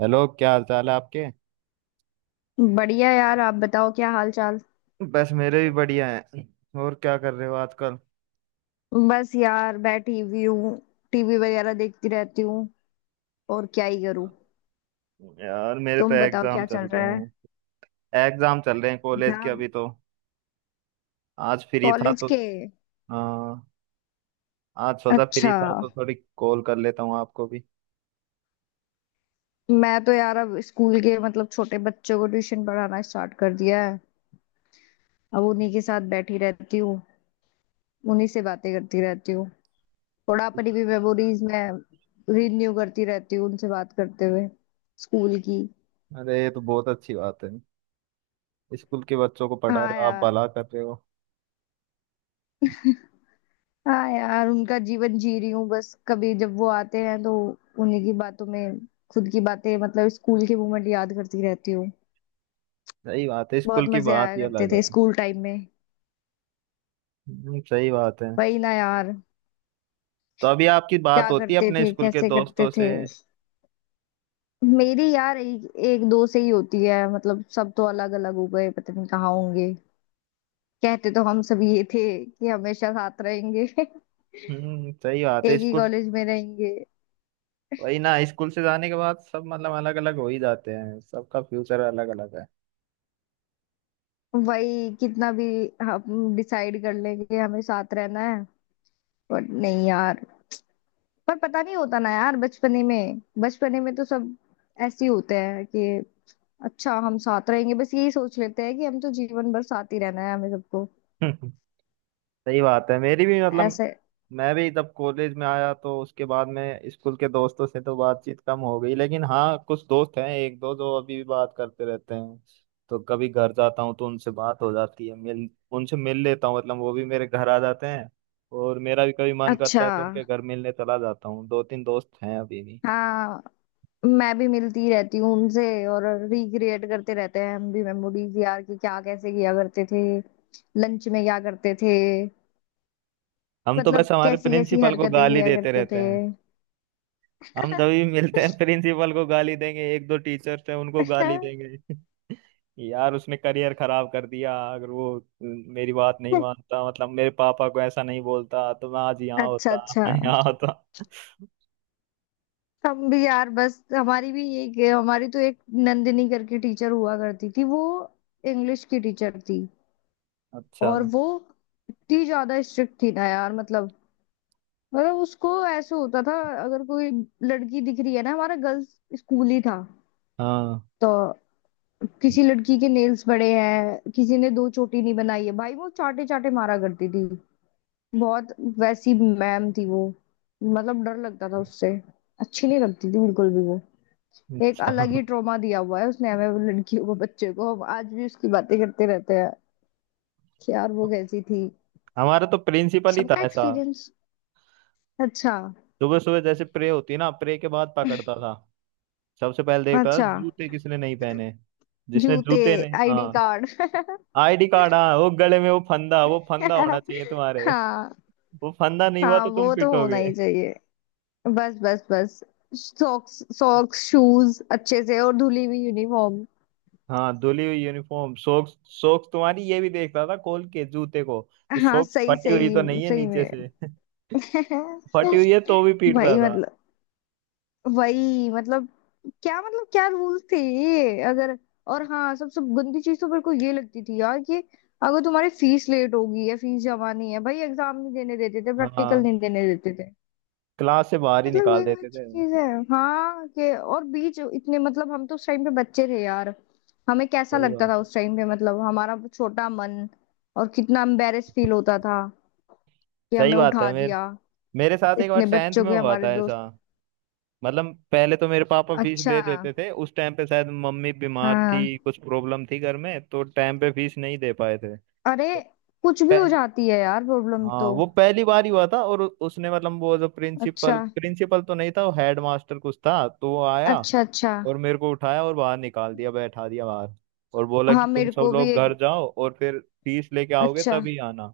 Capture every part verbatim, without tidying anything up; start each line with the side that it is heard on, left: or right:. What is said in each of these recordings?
right: Hello क्या हाल चाल है आपके।
left: बढ़िया यार। आप बताओ क्या हाल चाल।
right: बस मेरे भी बढ़िया है। और क्या कर रहे हो आजकल।
left: बस यार बैठी हुई हूँ। टीवी वगैरह देखती रहती हूँ। और क्या ही करूँ।
right: यार मेरे तो
left: तुम बताओ
right: एग्जाम
left: क्या चल
right: चल रहे
left: रहा है।
right: हैं। एग्जाम चल रहे हैं कॉलेज के
left: एग्जाम
right: अभी तो। आज फ्री था
left: कॉलेज
right: तो।
left: के।
right: हाँ। आज सोचा फ्री
left: अच्छा
right: था तो थोड़ी कॉल कर लेता हूँ आपको भी।
left: मैं तो यार अब स्कूल के मतलब छोटे बच्चों को ट्यूशन पढ़ाना स्टार्ट कर दिया है। अब उन्हीं के साथ बैठी रहती हूँ। उन्हीं से बातें करती रहती हूँ। थोड़ा अपनी भी मेमोरीज में रिन्यू करती रहती हूँ उनसे बात करते हुए, स्कूल की।
right: अरे ये तो बहुत अच्छी बात है। स्कूल के बच्चों को पढ़ा
left: हाँ
right: रहे हो, आप
left: यार।
right: भला कर रहे हो।
left: हाँ यार उनका जीवन जी रही हूँ बस, कभी जब वो आते हैं तो उन्हीं की बातों में खुद की बातें मतलब स्कूल के मोमेंट याद करती रहती हूँ।
right: सही बात है,
left: बहुत
right: स्कूल की
left: मजे
right: बात
left: आया
right: ही
left: करते
right: अलग
left: थे
right: है।
left: स्कूल टाइम में।
right: हम्म, सही बात है।
left: वही ना यार।
right: तो अभी आपकी बात
left: क्या
right: होती है
left: करते
right: अपने
left: थे,
right: स्कूल के
left: कैसे करते
right: दोस्तों
left: थे।
right: से।
left: मेरी यार एक, एक दो से ही होती है, मतलब सब तो अलग अलग हो गए, पता नहीं कहाँ होंगे। कहते तो हम सब ये थे कि हमेशा साथ रहेंगे
right: हम्म, सही बात है।
left: एक ही
right: स्कूल।
left: कॉलेज में रहेंगे।
right: वही ना, स्कूल से जाने के बाद सब मतलब अलग अलग हो ही जाते हैं, सबका फ्यूचर अलग अलग है।
left: वही कितना भी हम डिसाइड कर लेंगे हमें साथ रहना है, पर नहीं यार। पर पता नहीं होता ना यार, बचपने में बचपने में तो सब ऐसे ही होते हैं कि अच्छा हम साथ रहेंगे। बस यही सोच लेते हैं कि हम तो जीवन भर साथ ही रहना है हमें सबको
right: सही बात है, मेरी भी मतलब।
left: ऐसे।
right: मैं भी जब कॉलेज में आया तो उसके बाद में स्कूल के दोस्तों से तो बातचीत कम हो गई, लेकिन हाँ कुछ दोस्त हैं, एक दो जो अभी भी बात करते रहते हैं। तो कभी घर जाता हूँ तो उनसे बात हो जाती है, मिल। उनसे मिल लेता हूँ, मतलब वो भी मेरे घर आ जाते हैं। और मेरा भी कभी मन करता
left: अच्छा।
right: है तो उनके घर मिलने चला जाता हूँ। दो तीन दोस्त हैं अभी भी।
left: हाँ, मैं भी मिलती रहती हूँ उनसे। और रिक्रिएट करते रहते हैं हम भी मेमोरीज यार, कि क्या कैसे किया करते थे, लंच में क्या करते थे,
right: हम तो
left: मतलब
right: बस हमारे
left: कैसी कैसी
right: प्रिंसिपल को
left: हरकतें
right: गाली
left: किया
right: देते
left: करते थे।
right: रहते। हम तभी मिलते हैं, प्रिंसिपल को गाली देंगे, एक दो टीचर्स हैं उनको गाली देंगे। यार उसने करियर खराब कर दिया। अगर वो मेरी बात नहीं मानता, मतलब मेरे पापा को ऐसा नहीं बोलता, तो मैं आज यहाँ
left: अच्छा
right: होता।
left: अच्छा।
right: मैं यहाँ होता।
left: हम भी यार बस, हमारी भी यही, हमारी तो एक नंदिनी करके टीचर हुआ करती थी वो। इंग्लिश की टीचर थी।
right: अच्छा।
left: और वो इतनी ज्यादा स्ट्रिक्ट थी ना यार मतलब। मतलब उसको ऐसे होता था, अगर कोई लड़की दिख रही है ना, हमारा गर्ल्स स्कूल ही था
right: हाँ।
left: तो, किसी लड़की के नेल्स बड़े हैं, किसी ने दो चोटी नहीं बनाई है, भाई वो चाटे चाटे मारा करती थी बहुत। वैसी मैम थी वो। मतलब डर लगता था उससे। अच्छी नहीं लगती थी बिल्कुल भी वो। एक
right: अच्छा।
left: अलग ही ट्रॉमा दिया हुआ है उसने हमें, वो लड़कियों को, बच्चे को, हम आज भी उसकी बातें करते रहते हैं कि यार वो कैसी थी।
right: हमारा तो प्रिंसिपल ही था
left: सबका
right: ऐसा।
left: एक्सपीरियंस। अच्छा
right: सुबह सुबह जैसे प्रे होती ना, प्रे के बाद पकड़ता था। सबसे पहले देखता था
left: अच्छा।
right: जूते किसने नहीं पहने। जिसने
left: जूते,
right: जूते ने,
left: आईडी
right: हाँ।
left: कार्ड।
right: आईडी कार्ड, हाँ वो गले में वो फंदा, वो फंदा होना चाहिए तुम्हारे।
left: हाँ।
right: वो फंदा नहीं हुआ
left: हाँ
right: तो तुम
left: वो तो होना
right: पिटोगे।
left: ही चाहिए। बस बस बस, सॉक्स सॉक्स शूज अच्छे से और धुली हुई यूनिफॉर्म।
right: हाँ, धुली हुई यूनिफॉर्म, सोक्स। सोक्स तुम्हारी ये भी देखता था, खोल के जूते को, कि
left: हाँ
right: सोक्स
left: सही
right: फटी हुई तो
left: सही।
right: नहीं है
left: सही
right: नीचे
left: में।
right: से। फटी हुई है तो भी पीटता
left: भाई
right: था।
left: मतलब वही, मतलब क्या, मतलब क्या रूल थे ये अगर। और हाँ, सबसे गंदी चीज तो मेरे को ये लगती थी यार कि अगर तुम्हारी फीस लेट होगी या फीस जमा नहीं है, भाई एग्जाम नहीं देने देते थे,
right: हाँ।
left: प्रैक्टिकल नहीं देने देते थे।
right: क्लास से बाहर ही
left: मतलब
right: निकाल
left: ये कोई
right: देते थे।
left: अच्छी चीज है। हाँ के और बीच इतने, मतलब हम तो उस टाइम पे बच्चे थे यार, हमें कैसा
right: सही
left: लगता
right: बात
left: था
right: है।
left: उस टाइम पे, मतलब हमारा छोटा मन। और कितना एम्बेरेस फील होता था कि
right: सही
left: हमें
right: बात है।
left: उठा
right: मेरे
left: दिया
right: मेरे साथ एक बार
left: इतने
right: टेंथ
left: बच्चों
right: में
left: के,
right: हुआ
left: हमारे
right: था
left: दोस्त।
right: ऐसा। मतलब पहले तो मेरे पापा फीस दे
left: अच्छा।
right: देते थे, उस टाइम पे शायद मम्मी बीमार थी,
left: हाँ।
right: कुछ प्रॉब्लम थी घर में, तो टाइम पे फीस नहीं दे पाए
left: अरे कुछ भी
right: थे।
left: हो जाती है यार प्रॉब्लम
right: हाँ,
left: तो।
right: वो पहली बार ही हुआ था। और उ- उसने मतलब वो जो
left: अच्छा
right: प्रिंसिपल, प्रिंसिपल तो नहीं था, वो हेड मास्टर कुछ था, तो वो आया।
left: अच्छा। अच्छा।
right: और मेरे को उठाया और बाहर निकाल दिया, बैठा दिया बाहर। और बोला
left: हाँ
right: कि तुम
left: मेरे
right: सब
left: को भी
right: लोग
left: एक।
right: घर जाओ और फिर फीस लेके आओगे
left: अच्छा।
right: तभी आना।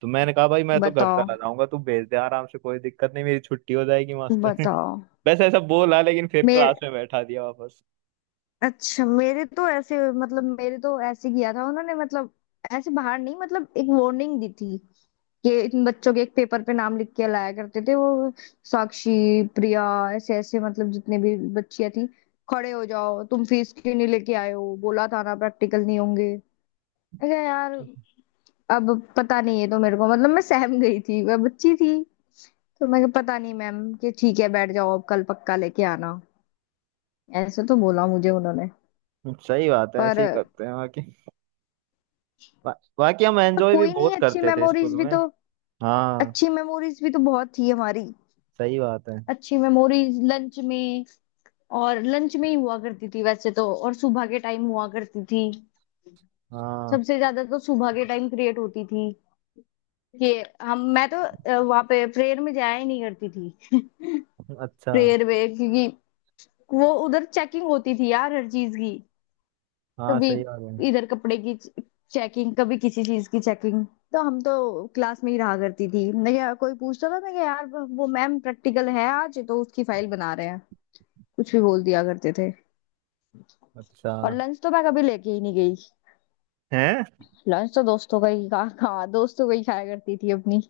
right: तो मैंने कहा, भाई मैं तो घर
left: बताओ
right: चला जाऊंगा, तू भेज दे आराम से, कोई दिक्कत नहीं, मेरी छुट्टी हो जाएगी, मास्टर।
left: बताओ।
right: बस ऐसा बोला, लेकिन फिर क्लास
left: मेरे,
right: में बैठा दिया वापस।
left: अच्छा मेरे तो ऐसे, मतलब मेरे तो ऐसे किया था उन्होंने, मतलब ऐसे बाहर नहीं, मतलब एक वार्निंग दी थी कि इन बच्चों के एक पेपर पे नाम लिख के लाया करते थे वो। साक्षी, प्रिया, ऐसे ऐसे मतलब जितने भी बच्चियां थी, खड़े हो जाओ तुम फीस क्यों नहीं लेके आए हो, बोला था ना प्रैक्टिकल नहीं होंगे। अरे यार अब पता नहीं है तो, मेरे को मतलब मैं सहम गई थी, मैं बच्ची थी। तो मैं कहा, पता नहीं मैम, कि ठीक है बैठ जाओ अब कल पक्का लेके आना। ऐसे तो बोला मुझे उन्होंने।
right: सही बात है, ऐसे ही
left: पर,
right: करते हैं। बाकी बा, बाकी हम
left: पर
right: एंजॉय भी
left: कोई नहीं
right: बहुत
left: अच्छी
right: करते थे स्कूल
left: मेमोरीज भी
right: में।
left: तो,
right: हाँ।
left: अच्छी मेमोरीज भी तो बहुत थी हमारी।
right: सही बात है।
left: अच्छी मेमोरीज लंच में। और लंच में ही हुआ करती थी वैसे तो, और सुबह के टाइम हुआ करती थी।
right: हाँ।
left: सबसे ज्यादा तो सुबह के टाइम क्रिएट होती थी कि हम, मैं तो वहां पे प्रेयर में जाया ही नहीं करती थी।
right: अच्छा।
left: प्रेयर में क्योंकि वो उधर चेकिंग होती थी यार हर चीज की।
right: हाँ।
left: कभी
right: सही बात है।
left: इधर कपड़े की चेकिंग, कभी किसी चीज की चेकिंग। तो हम तो क्लास में ही रहा करती थी। मैं क्या, कोई पूछता था मैं क्या यार, वो मैम प्रैक्टिकल है आज तो उसकी फाइल बना रहे हैं, कुछ भी बोल दिया करते थे।
right: अच्छा।
left: और लंच तो मैं कभी लेके ही नहीं गई।
right: हैं।
left: लंच तो दोस्तों का ही खा खा दोस्तों का ही खाया करती थी अपनी।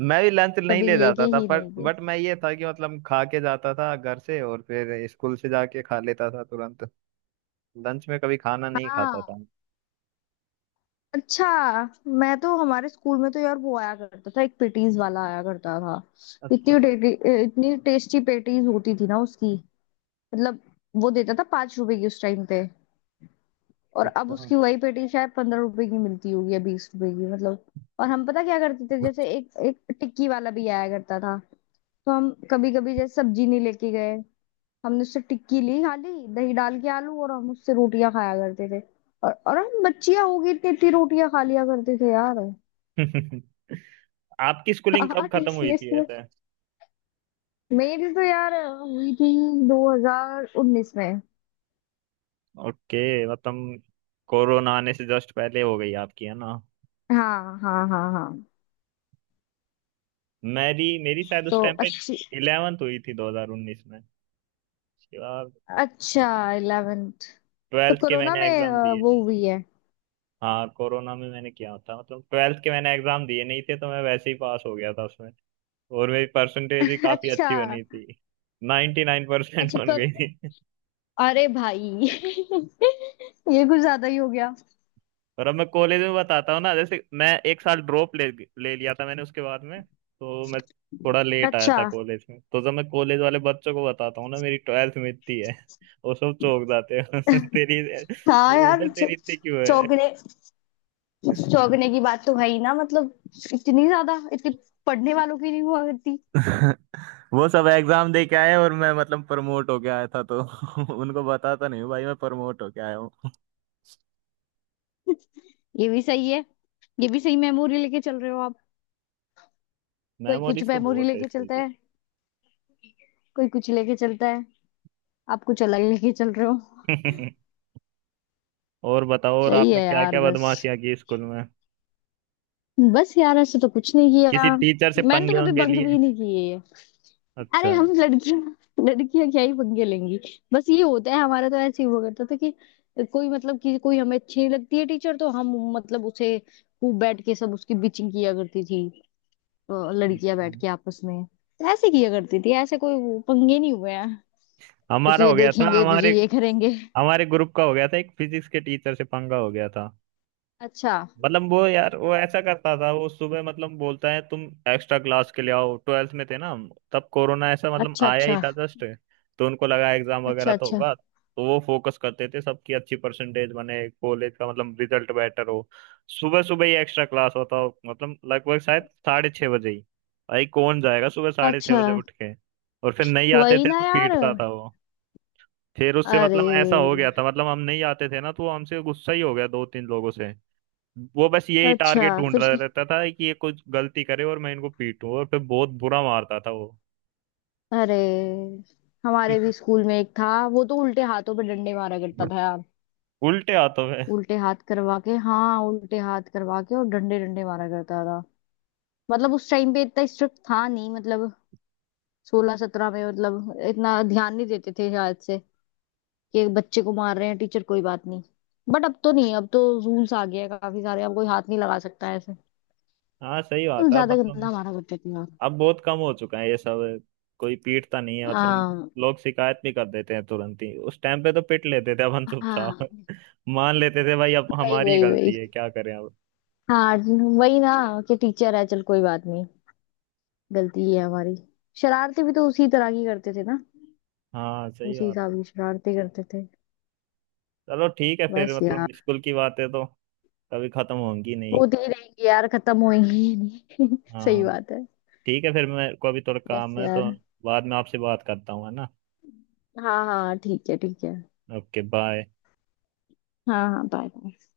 right: मैं भी लंच नहीं
left: कभी
right: ले
left: लेके
right: जाता था,
left: ही
right: पर
left: नहीं गई।
right: बट मैं ये था कि मतलब खा के जाता था घर से, और फिर स्कूल से जाके खा लेता था तुरंत। लंच में कभी खाना नहीं खाता
left: हाँ।
right: था।
left: अच्छा मैं तो, हमारे स्कूल में तो यार वो आया करता था, एक पेटीज वाला आया करता था। इतनी
right: अच्छा।
left: टे- इतनी टेस्टी पेटीज होती थी ना उसकी, मतलब। वो देता था पांच रुपए की उस टाइम पे। और अब
right: अच्छा।
left: उसकी वही पेटी शायद पंद्रह रुपए की मिलती होगी या बीस रुपए की, मतलब। और हम पता क्या करते थे, जैसे एक एक टिक्की वाला भी आया करता था, तो हम कभी कभी जैसे सब्जी नहीं लेके गए, हमने उससे टिक्की ली खाली दही डाल के आलू, और हम उससे रोटियां खाया करते थे। और और हम बच्चियां होगी, इतनी इतनी रोटियां खा लिया करते थे यार।
right: आपकी स्कूलिंग
left: हाँ
right: कब खत्म हुई
left: टीसीएस
right: थी
left: में।
right: ऐसे।
left: मेरी तो यार हुई थी दो हज़ार उन्नीस में।
right: ओके। मतलब कोरोना आने से जस्ट पहले हो गई आपकी, है ना।
left: हाँ हाँ हाँ हाँ।
right: मेरी, मेरी शायद उस
left: तो
right: टाइम पे
left: अच्छी।
right: इलेवेंथ हुई थी दो हज़ार उन्नीस में। उसके बाद
left: अच्छा इलेवेंथ, तो
right: ट्वेल्थ के
left: कोरोना
right: मैंने
left: में
right: एग्जाम
left: अ,
right: दिए।
left: वो हुई है।
right: हाँ, कोरोना में मैंने किया था, मतलब ट्वेल्थ के मैंने एग्जाम दिए नहीं थे, तो मैं वैसे ही पास हो गया था उसमें। और मेरी परसेंटेज भी काफी अच्छी
left: अच्छा
right: बनी थी, नाइंटी नाइन परसेंट
left: अच्छा
right: बन
left: कर,
right: गई थी।
left: अरे भाई ये कुछ ज्यादा ही हो गया।
right: और अब मैं कॉलेज में बताता हूँ ना, जैसे मैं एक साल ड्रॉप ले ले लिया था मैंने, उसके बाद में तो मैं थोड़ा लेट आया
left: अच्छा।
right: था कॉलेज में, तो जब मैं कॉलेज वाले बच्चों को बताता हूँ ना मेरी ट्वेल्थ में इतनी है, वो सब चौंक जाते हैं। तेरी,
left: हाँ
right: वो बोलते
left: यार,
right: हैं,
left: चौ-
right: तेरी इतनी क्यों है।
left: चौंकने चौंकने की बात तो है ही ना, मतलब इतनी ज्यादा, इतनी पढ़ने वालों की नहीं हुआ करती।
right: वो सब एग्जाम दे के आए, और मैं मतलब प्रमोट होके आया था, तो उनको बताता नहीं हूँ भाई मैं प्रमोट होके आया हूँ।
left: ये भी सही है। ये भी सही मेमोरी लेके चल रहे हो। कोई कुछ
right: मेमोरीज तो
left: मेमोरी
right: बहुत है
left: लेके
right: स्कूल
left: चलता है, कोई कुछ लेके चलता है, आप कुछ अलग लेके चल रहे हो।
right: की। और बताओ, और
left: सही
right: आपने
left: है
right: क्या
left: यार।
right: क्या
left: बस
right: बदमाशियां की स्कूल में।
left: बस यार, ऐसे तो कुछ नहीं किया।
right: किसी टीचर से
left: मैंने तो
right: पंगे
left: कभी
right: वंगे
left: बंक
right: लिए।
left: भी नहीं किए है। अरे
right: अच्छा।
left: हम लड़कियां, लड़कियां क्या ही पंगे लेंगी। बस ये होता है हमारा, तो ऐसे ही हुआ करता था कि कोई, मतलब कि कोई हमें अच्छी नहीं लगती है टीचर तो हम मतलब उसे खूब बैठ के सब उसकी बिचिंग किया करती थी। अ, लड़कियां बैठ के आपस में, तो ऐसे किया करती थी, ऐसे कोई वो पंगे नहीं हुए हैं कि
right: हमारा
left: तुझे
right: हो गया था,
left: देखेंगे तुझे
right: हमारे,
left: ये करेंगे।
right: हमारे ग्रुप का हो गया था, एक फिजिक्स के टीचर से पंगा हो गया था।
left: अच्छा
right: मतलब वो यार वो ऐसा करता था, वो सुबह मतलब बोलता है, तुम एक्स्ट्रा क्लास के लिए आओ। ट्वेल्थ में थे ना हम तब, कोरोना ऐसा मतलब
left: अच्छा।
right: आया ही
left: अच्छा
right: था जस्ट। तो उनको लगा एग्जाम वगैरह
left: अच्छा।
right: तो
left: अच्छा
right: होगा, तो वो फोकस करते थे सबकी अच्छी परसेंटेज बने, कॉलेज का मतलब रिजल्ट बेटर हो। सुबह सुबह ही एक्स्ट्रा क्लास होता हो, मतलब लगभग शायद साढ़े छः बजे ही। भाई कौन जाएगा सुबह साढ़े छः
left: अच्छा।
right: बजे उठ के। और फिर नहीं आते
left: वही
right: थे
left: ना
right: तो
left: यार।
right: पीटता था वो। फिर उससे
left: अरे,
right: मतलब ऐसा हो गया था, मतलब हम नहीं आते थे ना, तो वो हमसे गुस्सा ही हो गया दो तीन लोगों से। वो बस यही
left: अच्छा
right: टारगेट ढूंढ
left: फिर।
right: रहा रहता था कि ये कुछ गलती करे और मैं इनको पीटूं, और फिर बहुत बुरा मारता था वो।
left: अरे हमारे भी स्कूल में एक था, वो तो उल्टे हाथों पे डंडे मारा करता था यार।
right: उल्टे हाथों में।
left: उल्टे हाथ करवा के, हाँ उल्टे हाथ करवा के और डंडे डंडे मारा करता था। मतलब उस टाइम पे इतना स्ट्रिक्ट था नहीं मतलब, सोलह सत्रह में मतलब इतना ध्यान नहीं देते थे शायद से, कि एक बच्चे को मार रहे हैं टीचर कोई बात नहीं। बट अब तो नहीं, अब तो रूल्स आ गया है काफी सारे, अब कोई हाथ नहीं लगा सकता है।
right: हाँ, सही
left: तुम
right: बात है,
left: ज्यादा
right: मतलब
left: गंदा मारा करते थे यार।
right: अब बहुत कम हो चुका है ये सब। कोई पीटता नहीं है, मतलब
left: आ,
right: लोग शिकायत भी कर देते हैं तुरंत ही। उस टाइम पे तो पिट लेते थे, अब हम
left: हाँ।
right: चुपचाप। मान लेते थे, भाई अब
left: वही
right: हमारी
left: वही वही।
right: गलती है, क्या करें अब।
left: हाँ वही ना, कि टीचर है चल कोई बात नहीं, गलती ही है हमारी। शरारतें भी तो उसी तरह की करते थे ना,
right: हाँ, सही
left: उसी
right: बात
left: हिसाब
right: है।
left: की शरारतें करते थे।
right: चलो ठीक है फिर,
left: बस यार,
right: मतलब स्कूल की बातें तो कभी खत्म होंगी नहीं।
left: होती ही रहेंगी यार, खत्म होएंगी ही नहीं। सही
right: हाँ,
left: बात है।
right: ठीक है फिर, मेरे को अभी थोड़ा
left: बस
right: काम है, तो
left: यार।
right: बाद में आपसे बात करता हूँ, है ना।
left: हाँ हाँ ठीक है ठीक है।
right: Okay, bye.
left: हाँ हाँ बाय।